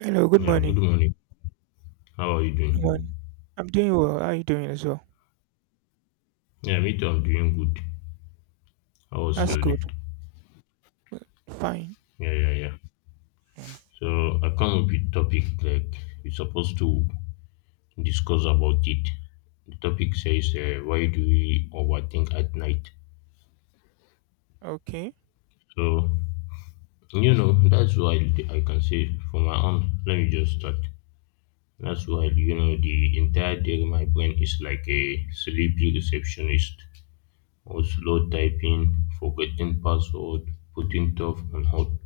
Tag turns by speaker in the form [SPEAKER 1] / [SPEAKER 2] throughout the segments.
[SPEAKER 1] Hello, good
[SPEAKER 2] Yeah, good
[SPEAKER 1] morning.
[SPEAKER 2] morning. How are you doing?
[SPEAKER 1] Good morning. I'm doing well. How are you doing as well?
[SPEAKER 2] Yeah, me too. I'm doing good. How was
[SPEAKER 1] That's
[SPEAKER 2] your day?
[SPEAKER 1] good. Well, fine.
[SPEAKER 2] Yeah, yeah, yeah. So I come up with topic like we're supposed to discuss about it. The topic says why do we overthink at night?
[SPEAKER 1] Okay.
[SPEAKER 2] So that's why I can say for my own. Let me just start. That's why the entire day my brain is like a sleepy receptionist, or slow typing, forgetting password, putting stuff on hold.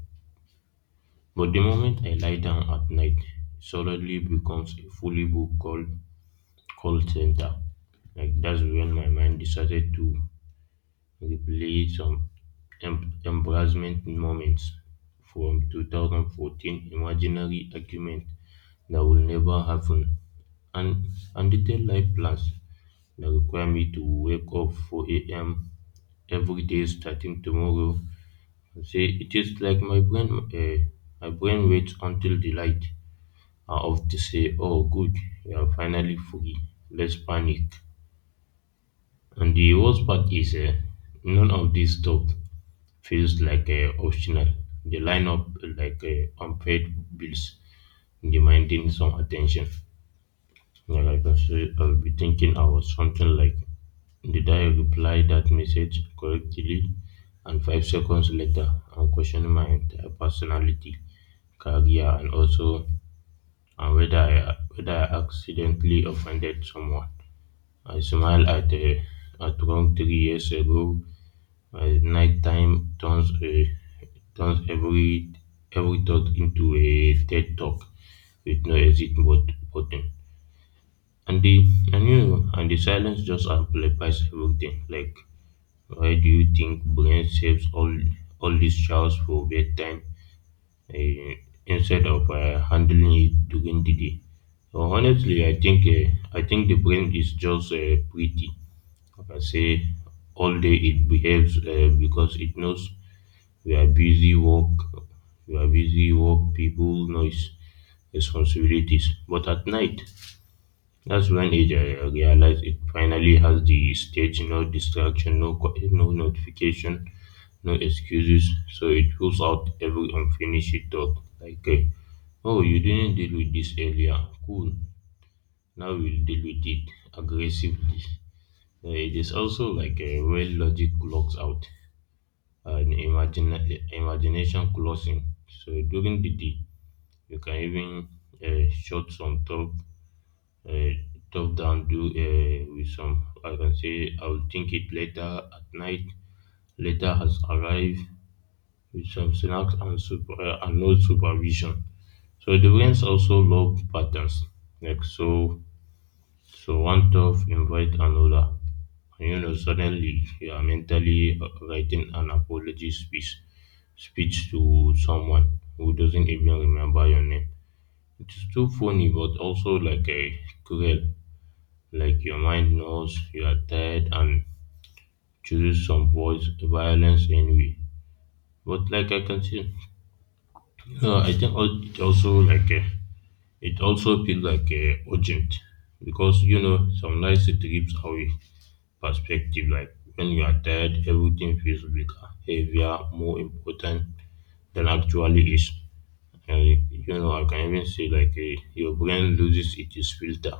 [SPEAKER 2] But the moment I lie down at night, it suddenly becomes a fully booked call center. Like that's when my mind decided to replay some embarrassment moments from 2014, imaginary argument that will never happen, and and detailed life plans that require me to wake up 4 a.m. every day starting tomorrow. Say it is like uh, my brain waits until the light are often say, oh, good, you are finally free. Let's panic. And the worst part is, none of this stuff feels like optional. They line up like unpaid bills, demanding some attention. Yeah, like I say, I'll be thinking I was something like, did I reply that message correctly? And 5 seconds later, I'm questioning my entire personality, career, and also and whether I accidentally offended someone. I smile at a at wrong 3 years ago. My nighttime turns every thought into a TED talk with no exit but button. And the and you know, And the silence just amplifies everything. Like why do you think brain saves all these showers for bedtime eh, instead of handling it during the day. So honestly, I think the brain is just pretty. Like I say, all day it behaves because it knows we are busy work, we are busy work, people, noise, responsibilities. But at night, that's when it realizes it finally has the stage, no distraction, no notification, no excuses. So it pulls out every unfinished thought, like. Oh, you didn't deal with this earlier. Cool. Now we'll deal with it aggressively. It is also like a where logic clocks out and imagination closing. So during the day, you can even shut some top, uh, top down do with some. I can say I'll think it later at night. Later has arrived, with some snacks and, and no supervision. So the rains also love patterns. Like so, so one tough invite another. And you know, suddenly you are mentally writing an speech to someone who doesn't even remember your name. It's too funny, but also like a cruel. Like your mind knows you are tired and chooses some voice violence anyway. But like I can see, no, it also like it also feels like urgent because you know some nights it trips our perspective. Like when you are tired, everything feels bigger, heavier, more important than actually is. And you know, I can even say like your brain loses its filter,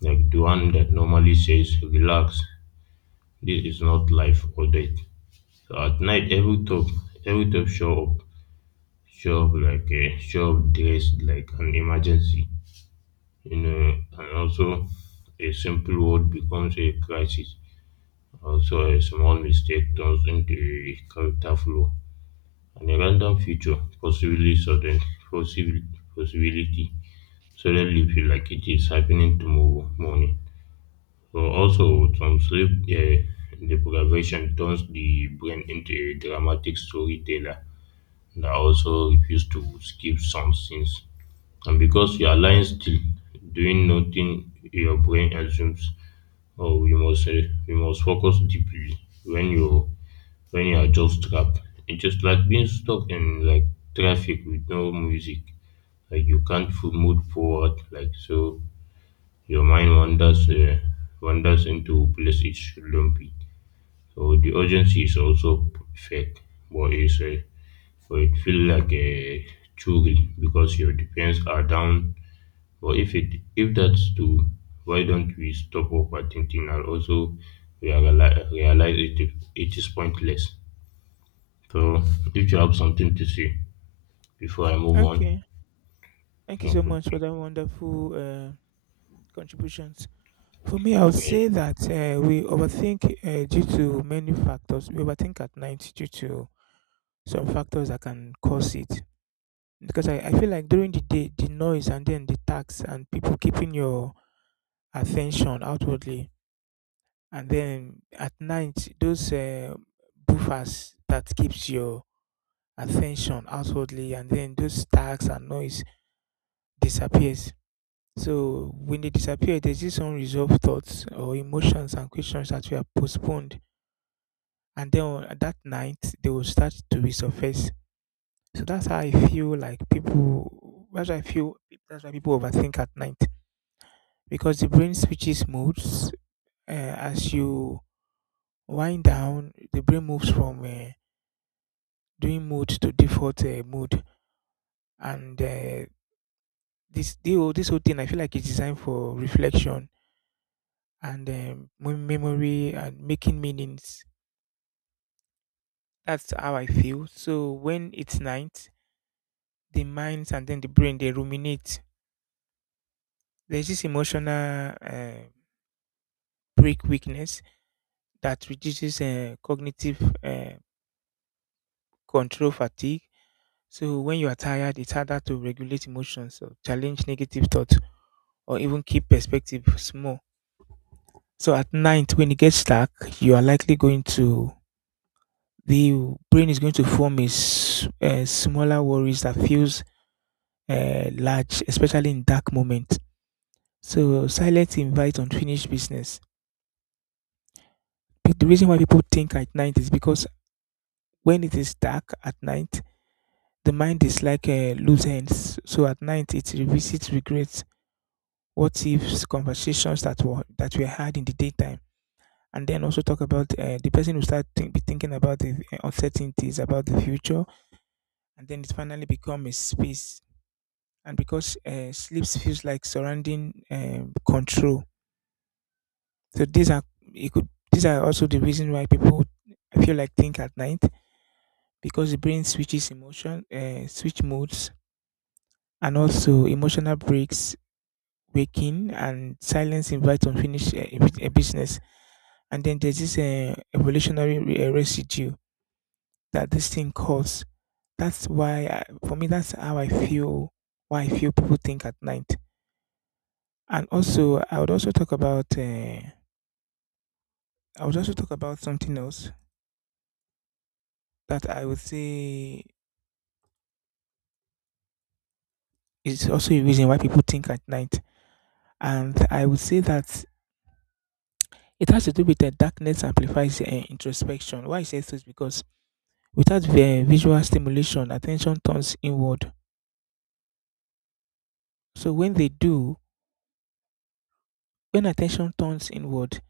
[SPEAKER 2] like the one that normally says relax. This is not life or death. So at night, every top show up like a show up dressed like an emergency, you know, and also a simple word becomes a crisis. Also, a small mistake turns into a character flaw, and a random feature, possibly, possibility, suddenly feel like it is happening tomorrow morning. So also, some sleep deprivation turns the brain into a dramatic storyteller that also refuses to skip some scenes. And because you are lying still, doing nothing, your brain assumes oh, we must focus deeply when you when you are just trapped. It's just like being stuck in like traffic with no music. Like you can't fo- move forward. Your mind wanders into places it shouldn't be. So the urgency is also fake, but it's uh, but it feels like a true because your defense are down. But if that's true, why don't we stop overthinking and also realize it, it is pointless? So if you have something to say before I move on,
[SPEAKER 1] Okay. Thank
[SPEAKER 2] you
[SPEAKER 1] you
[SPEAKER 2] can
[SPEAKER 1] so much for
[SPEAKER 2] continue.
[SPEAKER 1] that wonderful contributions. For me, I would
[SPEAKER 2] Yeah,
[SPEAKER 1] say that we overthink due to many factors. We overthink at night due to some factors that can cause it. Because I feel like during the day, the noise and then the tax and people keeping your attention outwardly. And then at night, those buffers that keeps your attention outwardly and then those tags and noise disappears, so when they disappear there's this unresolved thoughts or emotions and questions that were postponed, and then on that night they will start to resurface. So that's how I feel like people, that's why people overthink at night, because the brain switches modes as you wind down. The brain moves from doing mode to default mode, and this whole thing I feel like it's designed for reflection and memory and making meanings. That's how I feel. So when it's night, the minds and then the brain, they ruminate. There's this emotional break weakness that reduces cognitive uh, control fatigue. So when you are tired, it's harder to regulate emotions or challenge negative thoughts or even keep perspective small. So at night, when it gets dark, you are likely going to, the brain is going to form a, a smaller worries that feels large, especially in dark moments. So silence invites unfinished business. But the reason why people think at night is because when it is dark at night, the mind is like loose ends. So at night, it revisits regrets, what ifs, conversations that were had in the daytime, and then also talk about the person who start think, be thinking about the uncertainties about the future, and then it finally become a space, and because sleep feels like surrounding control. So these are, it could, these are also the reason why people, I feel like, think at night, because the brain switches emotion, switch modes, and also emotional breaks, waking, and silence invites unfinished business. And then there's this evolutionary residue that this thing causes. That's why, I, for me, that's how I feel. Why I feel people think at night. And also I would also talk about I would also talk about something else that I would say is also a reason why people think at night. And I would say that it has to do with the darkness amplifies introspection. Why I say this? Because without the visual stimulation, attention turns inward. So when they do, when attention turns inward,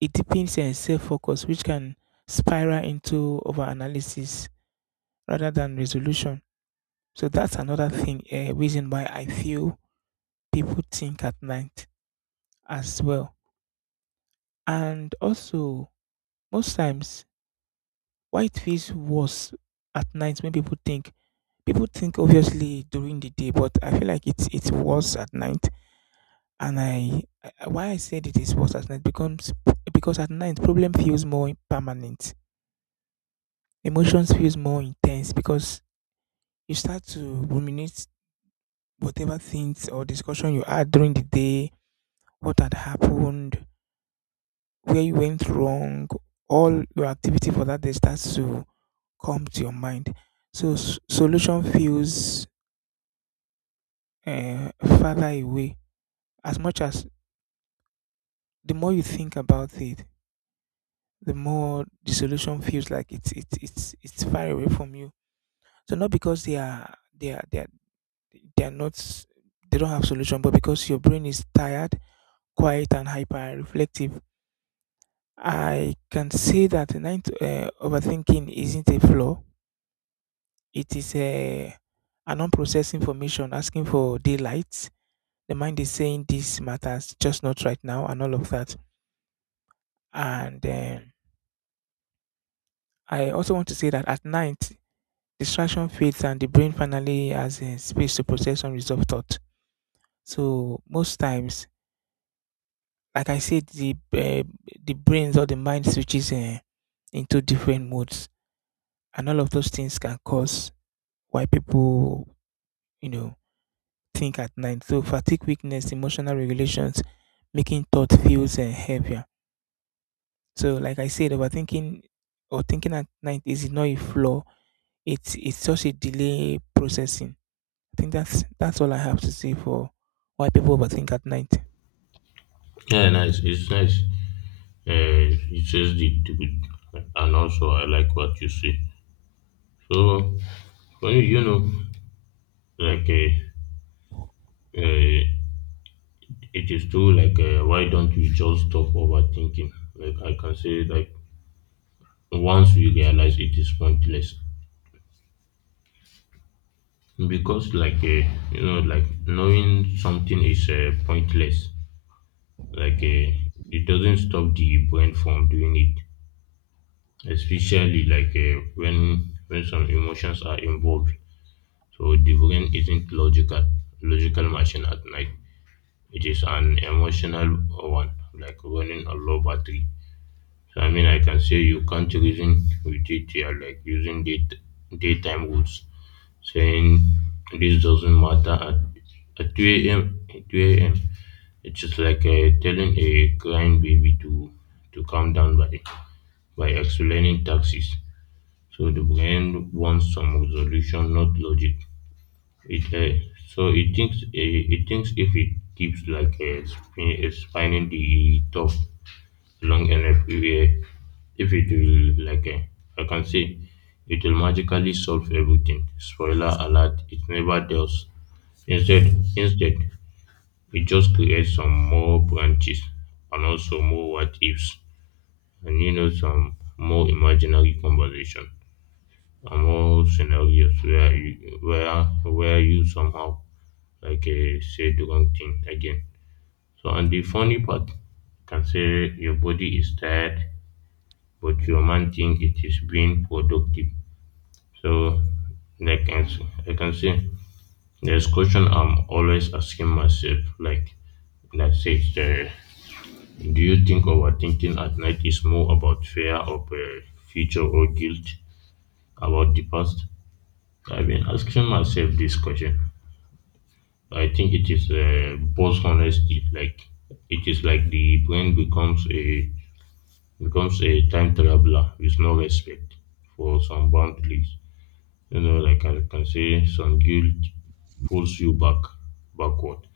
[SPEAKER 1] it deepens and self focus, which can spiral into over analysis rather than resolution. So that's another thing, a reason why I feel people think at night as well. And also, most times, why it feels worse at night when people think. People think obviously during the day, but I feel like it's worse at night. And I why I said it is worse at night becomes because at night problem feels more permanent. Emotions feels more intense because you start to ruminate whatever things or discussion you had during the day, what had happened, where you went wrong, all your activity for that day starts to come to your mind. So solution feels uh, farther away. As much as the more you think about it, the more the solution feels like it's far away from you. So not because they are not, they don't have solution, but because your brain is tired, quiet, and hyper reflective. I can say that ninth overthinking isn't a flaw. It is a an unprocessed information asking for daylight. The mind is saying this matters, just not right now, and all of that. And I also want to say that at night, distraction fades and the brain finally has a space to process unresolved thought. So most times, like I said, the brains or the mind switches into different modes, and all of those things can cause why people, you know, think at night. So fatigue, weakness, emotional regulations, making thought feels heavy. So, like I said, overthinking or thinking at night is not a flaw. It's just a delay processing. I think that's all I have to say for why people overthink at night.
[SPEAKER 2] yeah, nice. It's nice. It says the truth, and also I like what you say. So when you know, like uh, it is true. Like why don't we just stop overthinking? Like I can say, like once we realize it is pointless, because like a you know like knowing something is pointless like a it doesn't stop the brain from doing it, especially like when some emotions are involved. So the brain isn't logical machine at night, it is an emotional one, like running a low battery. So I mean I can say you can't reason with it, yeah, like daytime rules saying this doesn't at 2 a.m. At 2 a.m. It's just like telling a crying baby to calm down by explaining taxes. So the brain wants some resolution, not logic. It so it thinks if it keeps like spinning the top long enough, uh, if it will like I can say, it will magically solve everything. Spoiler alert: it never does. Instead, it just creates some more branches and also more what ifs, and you know some more imaginary conversation and more scenarios where you somehow like say the wrong thing again. So and the funny part can say your body is tired, but your mind think it is being productive. So like I s- I can say there's question I'm always asking myself, like said, do you think overthinking at night is more about fear of future or guilt about the past? I've been asking myself this question. I think it is both honesty, like it is like the brain becomes a becomes a time traveler with no respect for some boundaries. You know, like I can say, some guilt pulls you back backward.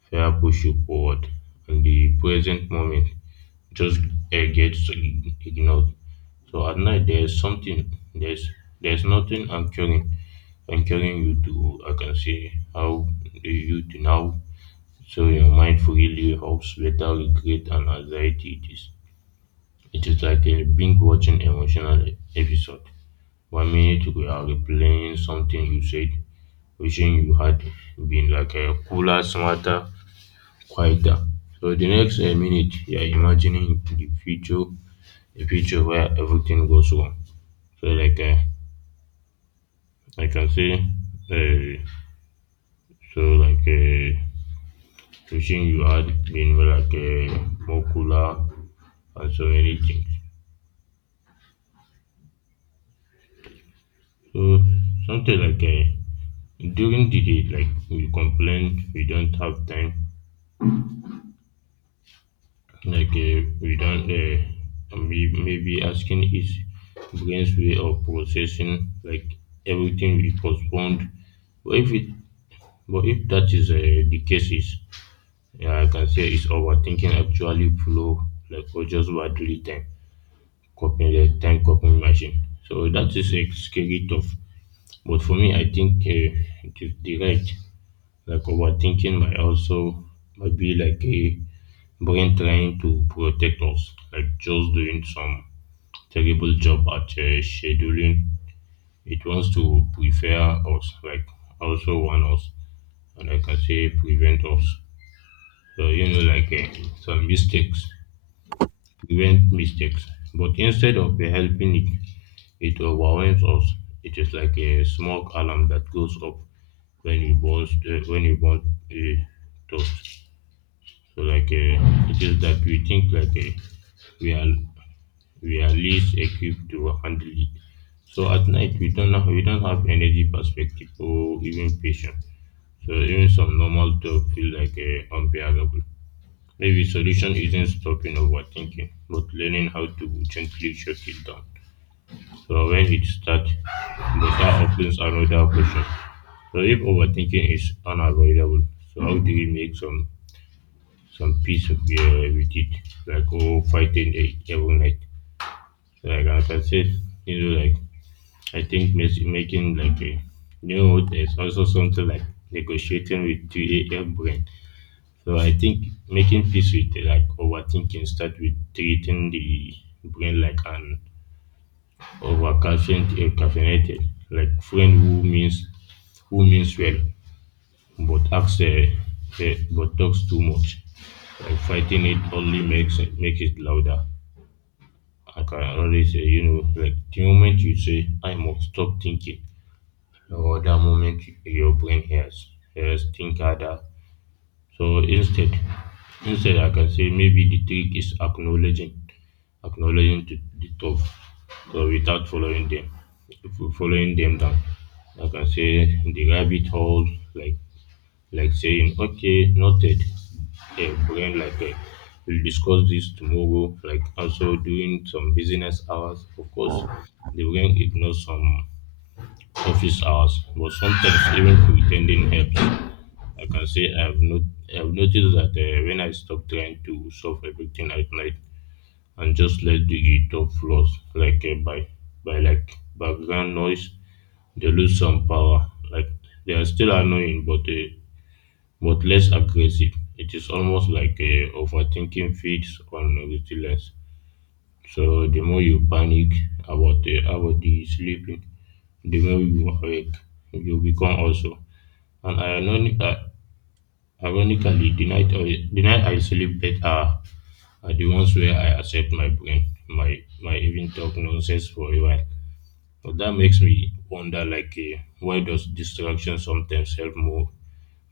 [SPEAKER 2] Fear push you forward, and the present moment just gets ignored. So at night there's something there's nothing anchoring you to, I can say how do you to now. So your mind freely hopes better regret and anxiety it is. It is like a binge watching emotional episode. 1 minute you are replaying something you said, wishing you had been like a cooler, smarter, quieter. So the next minute you are imagining the future a future where everything goes wrong. So like I can say um so like Wishing you had been like more cooler and so many things. So something like during the day like we complain we don't have time, like we don't may- maybe asking is brain's way of processing like everything we postponed. but if it but if that is the case is, yeah, I can say it's overthinking actually flow, like or just battery time copying the time copying machine, so that is a scary tough. But for me I think it is the right. Like overthinking might also might be like a brain trying to protect us, like just doing some terrible job at scheduling. It wants to prepare us, like also warn us, and like I can say prevent us. So you know, like some mistakes, prevent mistakes. But instead of helping it, it overwhelms us. It is like a smoke alarm that goes up when you burn a toast. So like it is that we think like we are we are least equipped to handle it. So at night we don't have energy perspective or even patience. So even some normal talk feel like unbearable. Maybe solution isn't stopping overthinking, but learning how to gently shut it down. So when it starts, but that opens another question. So if overthinking is unavoidable, so how do we make some peace of, with it, like oh fighting it every night? So like as I said, you know, like I think making like a new there's also something like negotiating with 2 a.m. brain. So I think making peace with like overthinking start with treating the brain like an overcaffeinated. Caffeinated like friend who means well but acts but talks too much. Like fighting it only makes it make it louder. I can always say, you know, like the moment you say I must stop thinking, or that moment your brain hears think harder. So instead, I can say maybe the trick is acknowledging the thought, so without following them, following them down. I can say the rabbit hole, like like saying okay, noted. The brain we'll discuss this tomorrow. Like also doing some business hours. Of course, the brain ignores some office hours, but sometimes even pretending helps. I can say I've not I've noticed that when I stop trying to solve everything at night and just let the top flows by by background noise, they lose some power. Like they are still annoying, but less aggressive. It is almost overthinking feeds on resilience. So the more you panic about the sleeping, the more you awake. You become also. and ironic, uh, ironically, the night I sleep better are the ones where I accept my brain, my even talk nonsense for a while. But that makes me wonder, why does distraction sometimes help more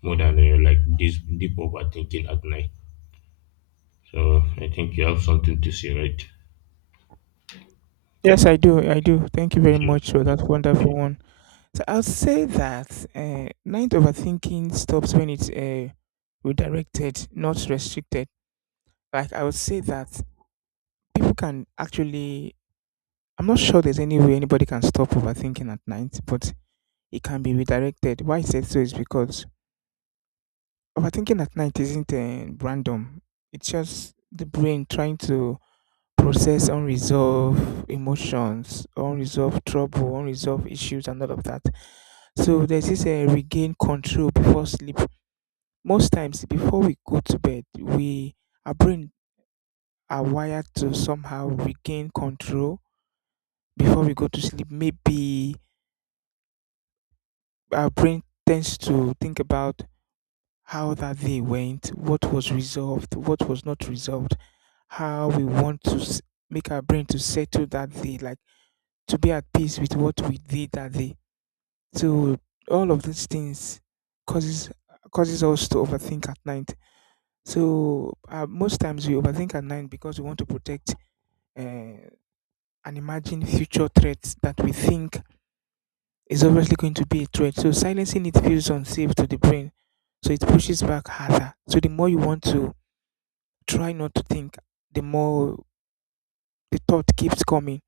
[SPEAKER 2] more than like this deep overthinking at night? So I think you have something to say, right?
[SPEAKER 1] Yes, I do. I do. Thank you very
[SPEAKER 2] Okay.
[SPEAKER 1] much for that wonderful one. So I'll say that night overthinking stops when it's redirected, not restricted. Like I would say that people can actually, I'm not sure there's any way anybody can stop overthinking at night, but it can be redirected. Why I said so is because overthinking at night isn't random. It's just the brain trying to process unresolved emotions, unresolved trouble, unresolved issues, and all of that. So there's this regain control before sleep. Most times, before we go to bed, we, our brain are wired to somehow regain control before we go to sleep. Maybe our brain tends to think about how that day went, what was resolved, what was not resolved, how we want to make our brain to settle that day, like to be at peace with what we did that day. So all of these things causes causes us to overthink at night. So most times we overthink at night because we want to protect uh, an imagined future threat that we think is obviously going to be a threat. So silencing it feels unsafe to the brain. So it pushes back harder. So the more you want to try not to think, the more the thought keeps coming.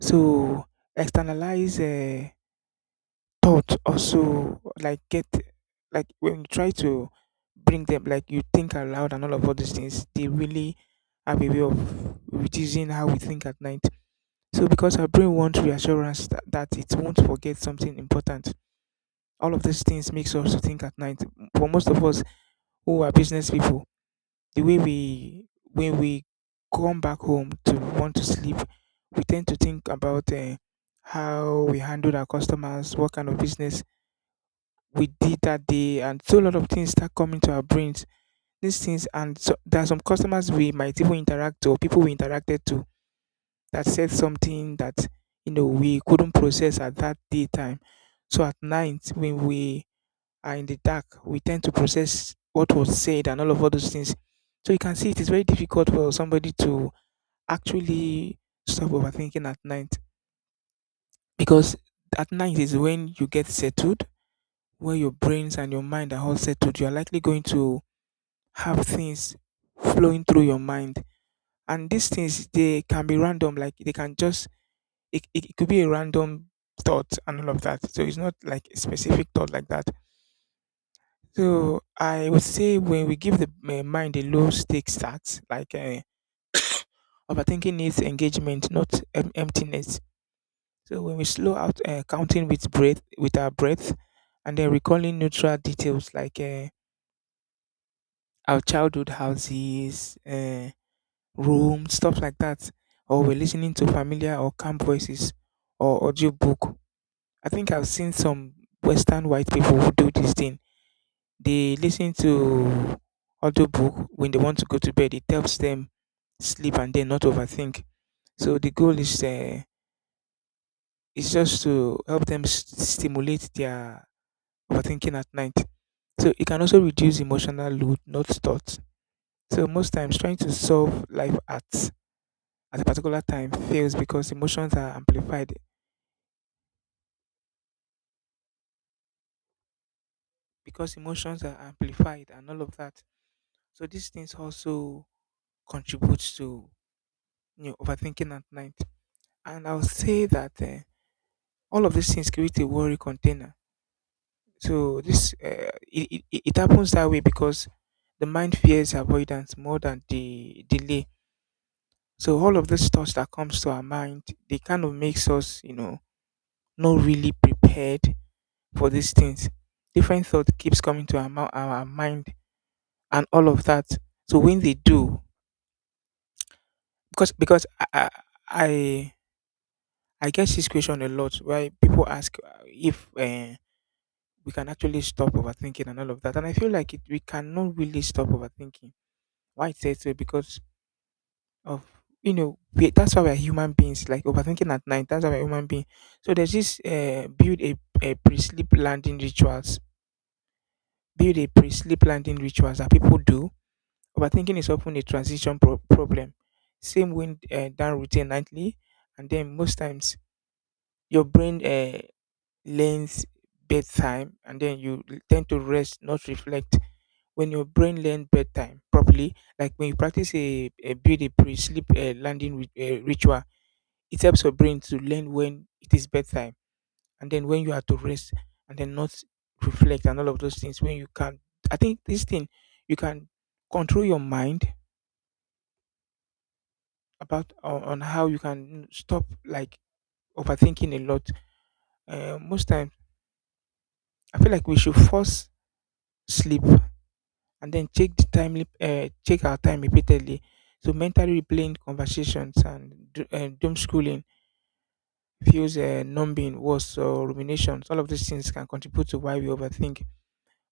[SPEAKER 1] So externalize thought also like get, like when you try to bring them, like you think aloud and all of all these things, they really have a way of reducing how we think at night. So because our brain wants reassurance that, that it won't forget something important, all of these things makes us think at night. For most of us who are business people, the way we, when we come back home to want to sleep, we tend to think about how we handled our customers, what kind of business we did that day, and so a lot of things start coming to our brains, these things, and so there are some customers we might even interact to, or people we interacted to that said something that, you know, we couldn't process at that daytime. So at night when we are in the dark, we tend to process what was said and all of all those things. So you can see it is very difficult for somebody to actually stop overthinking at night, because at night is when you get settled, where your brains and your mind are all settled. You are likely going to have things flowing through your mind, and these things they can be random. Like they can just, it could be a random thought and all of that. So it's not like a specific thought like that. So I would say when we give the mind a low stake start, like overthinking needs engagement, not emptiness. So when we slow out counting with breath, with our breath, and then recalling neutral details like our childhood houses, rooms, stuff like that, or we're listening to familiar or calm voices or audiobook. I think I've seen some Western white people who do this thing, they listen to audiobook when they want to go to bed. It helps them sleep and then not overthink. So the goal is just to help them stimulate their overthinking at night. So it can also reduce emotional load, not thoughts. So most times trying to solve life at a particular time fails because emotions are amplified. Because emotions are amplified and all of that. So these things also contributes to, you know, overthinking at night. And I'll say that all of these things create a worry container. So this it it happens that way because the mind fears avoidance more than the delay. So all of these thoughts that comes to our mind, they kind of makes us, you know, not really prepared for these things. Different thought keeps coming to our, our mind and all of that. So when they do, because I I get this question a lot where people ask if. We can actually stop overthinking and all of that. And I feel like it, we cannot really stop overthinking. Why it says so? Because of we, that's why we're human beings. Like overthinking at night, that's why we're human being. So there's this build a pre-sleep landing rituals. Build a pre-sleep landing rituals that people do. Overthinking is often a transition problem. Same wind down routine nightly, and then most times your brain learns bedtime, and then you tend to rest, not reflect when your brain learns bedtime properly, like when you practice a build a pre-sleep landing ritual, it helps your brain to learn when it is bedtime and then when you are to rest and then not reflect and all of those things. When you can, I think this thing you can control your mind about on how you can stop like overthinking a lot. Most times, I feel like we should force sleep and then check the timely check our time repeatedly. So mentally replaying conversations and doom schooling feels numbing, worse or ruminations. All of these things can contribute to why we overthink.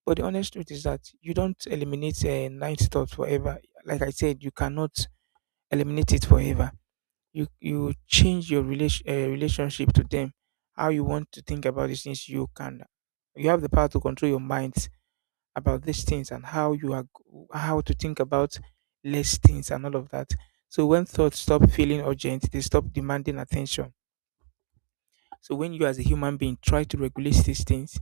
[SPEAKER 1] But the honest truth is that you don't eliminate night thoughts forever. Like I said, you cannot eliminate it forever. You change your relationship to them. How you want to think about these things, you can. You have the power to control your mind about these things and how you how to think about less things and all of that. So when thoughts stop feeling urgent, they stop demanding attention. So when you as a human being try to regulate these things,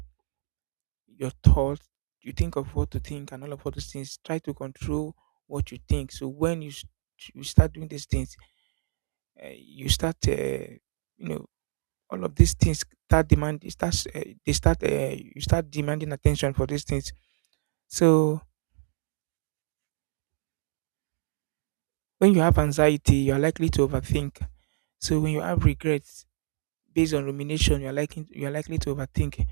[SPEAKER 1] your thoughts, you think of what to think and all those things, try to control what you think. So when you start doing these things, you start you know all of these things start demand it starts they start you start demanding attention for these things. So when you have anxiety, you are likely to overthink. So when you have regrets based on rumination, you are likely to overthink.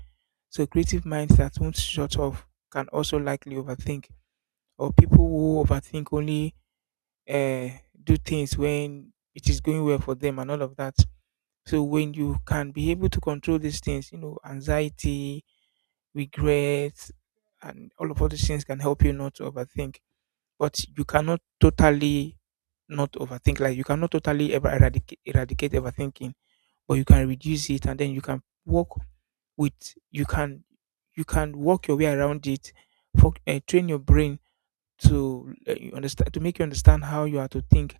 [SPEAKER 1] So creative minds that won't shut off can also likely overthink. Or people who overthink only uh, do things when it is going well for them and all of that. So when you can be able to control these things, you know, anxiety, regret, and all these things can help you not to overthink. But you cannot totally not overthink. Like you cannot totally ever eradicate overthinking, but you can reduce it, and then you can work with you can you can work your way around it. Train your brain to you understand to make you understand how you are to think,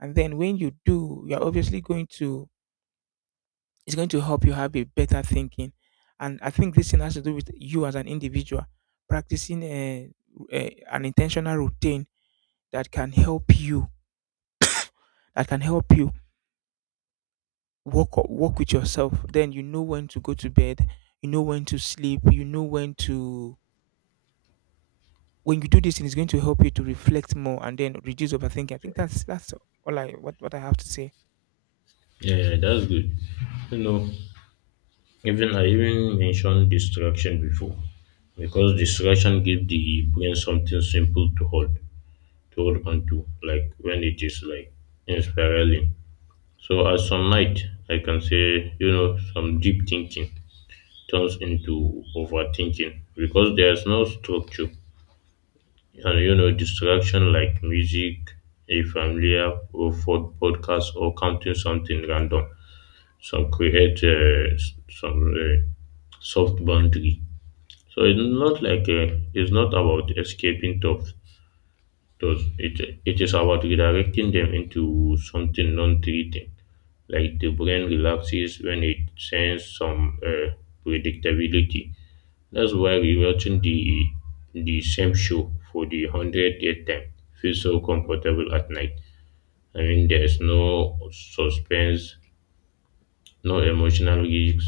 [SPEAKER 1] and then when you do, you are obviously going to it's going to help you have a better thinking. And I think this thing has to do with you as an individual practicing an intentional routine that can help you that can help you work work with yourself. Then you know when to go to bed, you know when to sleep, you know when to, when you do this thing it's going to help you to reflect more and then reduce overthinking. I think that's all I what I have to say.
[SPEAKER 2] Yeah, yeah, that's good. You know, even mentioned distraction before because distraction gives the brain something simple to hold onto, like when it is like inspiraling. So at some night, I can say, you know, some deep thinking turns into overthinking because there's no structure, and you know, distraction like music, a familiar or for podcast or counting something random. Some create some soft boundary. So it's not about escaping tough, does it? It is about redirecting them into something non-threatening. Like the brain relaxes when it senses some predictability. That's why rewatching the same show for the hundredth time feels so comfortable at night. I mean, there's no suspense, no emotional risks.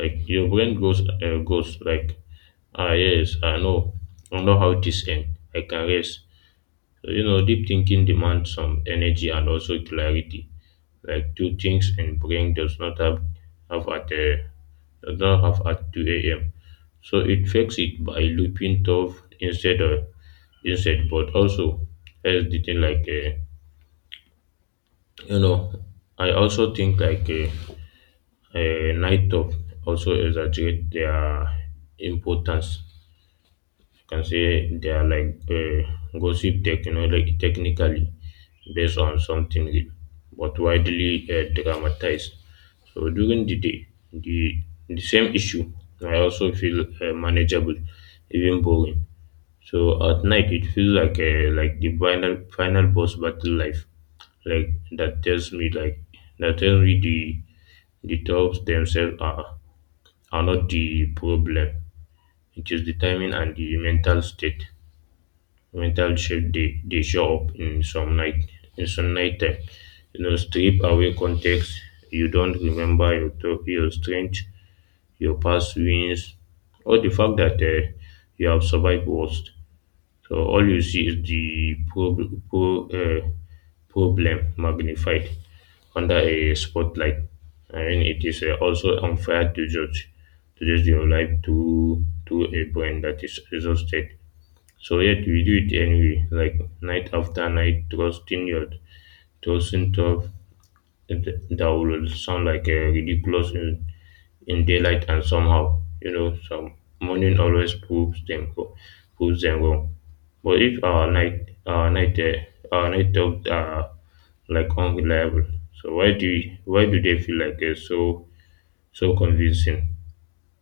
[SPEAKER 2] Like your brain goes goes like, ah, yes, I know how this ends. I can rest. You know, deep thinking demands some energy and also clarity. Like two things in brain does not have have at a does not have at two a.m. So it fakes it by looping tough instead, but also as the thing you know, I also think night of also exaggerate their importance. You can say they are like gossip tech, you know, like technically based on something real, but widely dramatized. So during the day, the same issue I also feel manageable, even boring. So at night, it feels like the final boss battle life. Like that tells me the thoughts themselves are not the problem. It is the timing and the mental state. Metal sheet, they show up in some night time. You know, strip away context, you don't remember your strength, your past wins, or the fact that you have survived worst. So all you see is the problem magnified under a spotlight. I mean, it is also unfair to judge your life to a brain that is exhausted. So yet we do it anyway, like night after night, trusting tough that will sound like a ridiculous in daylight, and somehow, you know, some morning always proves them proves them wrong. But if our night talks are like unreliable, so why do they feel so so convincing?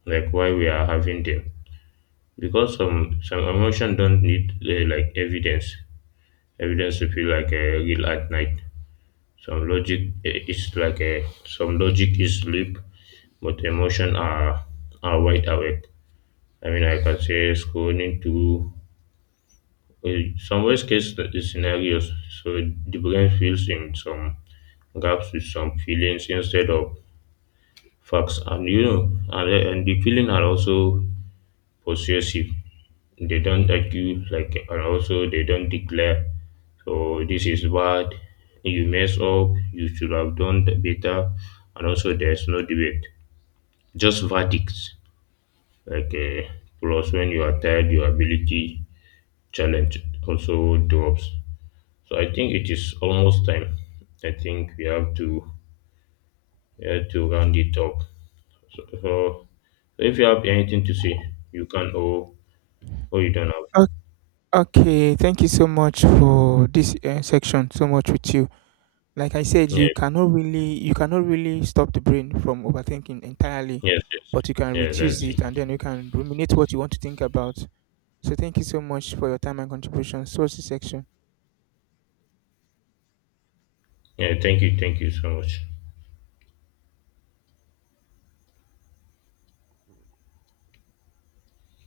[SPEAKER 2] Like why we are having them? Because some emotion don't need like evidence. Evidence will feel like a real at night. Some logic is sleep, but emotion are wide awake. I mean, I can say scrolling to some worst case scenarios. So the brain fills in some gaps with some feelings instead of facts, and you know, and the feeling are also possessive. They don't argue like, and also they don't declare. So this is bad. You mess up, you should have done better. And also there's no debate, just verdicts. like uh, Plus when you are tired, your ability challenge also drops. So I think it is almost time. I think we have to round it up. So, so if you have anything to say you can, or you don't have.
[SPEAKER 1] O- okay, thank you so much for this section so much with you. Like I said,
[SPEAKER 2] Yeah,
[SPEAKER 1] you cannot really stop the brain from overthinking entirely,
[SPEAKER 2] yes, yes.
[SPEAKER 1] but you can
[SPEAKER 2] Yeah,
[SPEAKER 1] reduce
[SPEAKER 2] that's it.
[SPEAKER 1] it, and then you can ruminate what you want to think about. So thank you so much for your time and contribution so this section.
[SPEAKER 2] Yeah, thank you so much.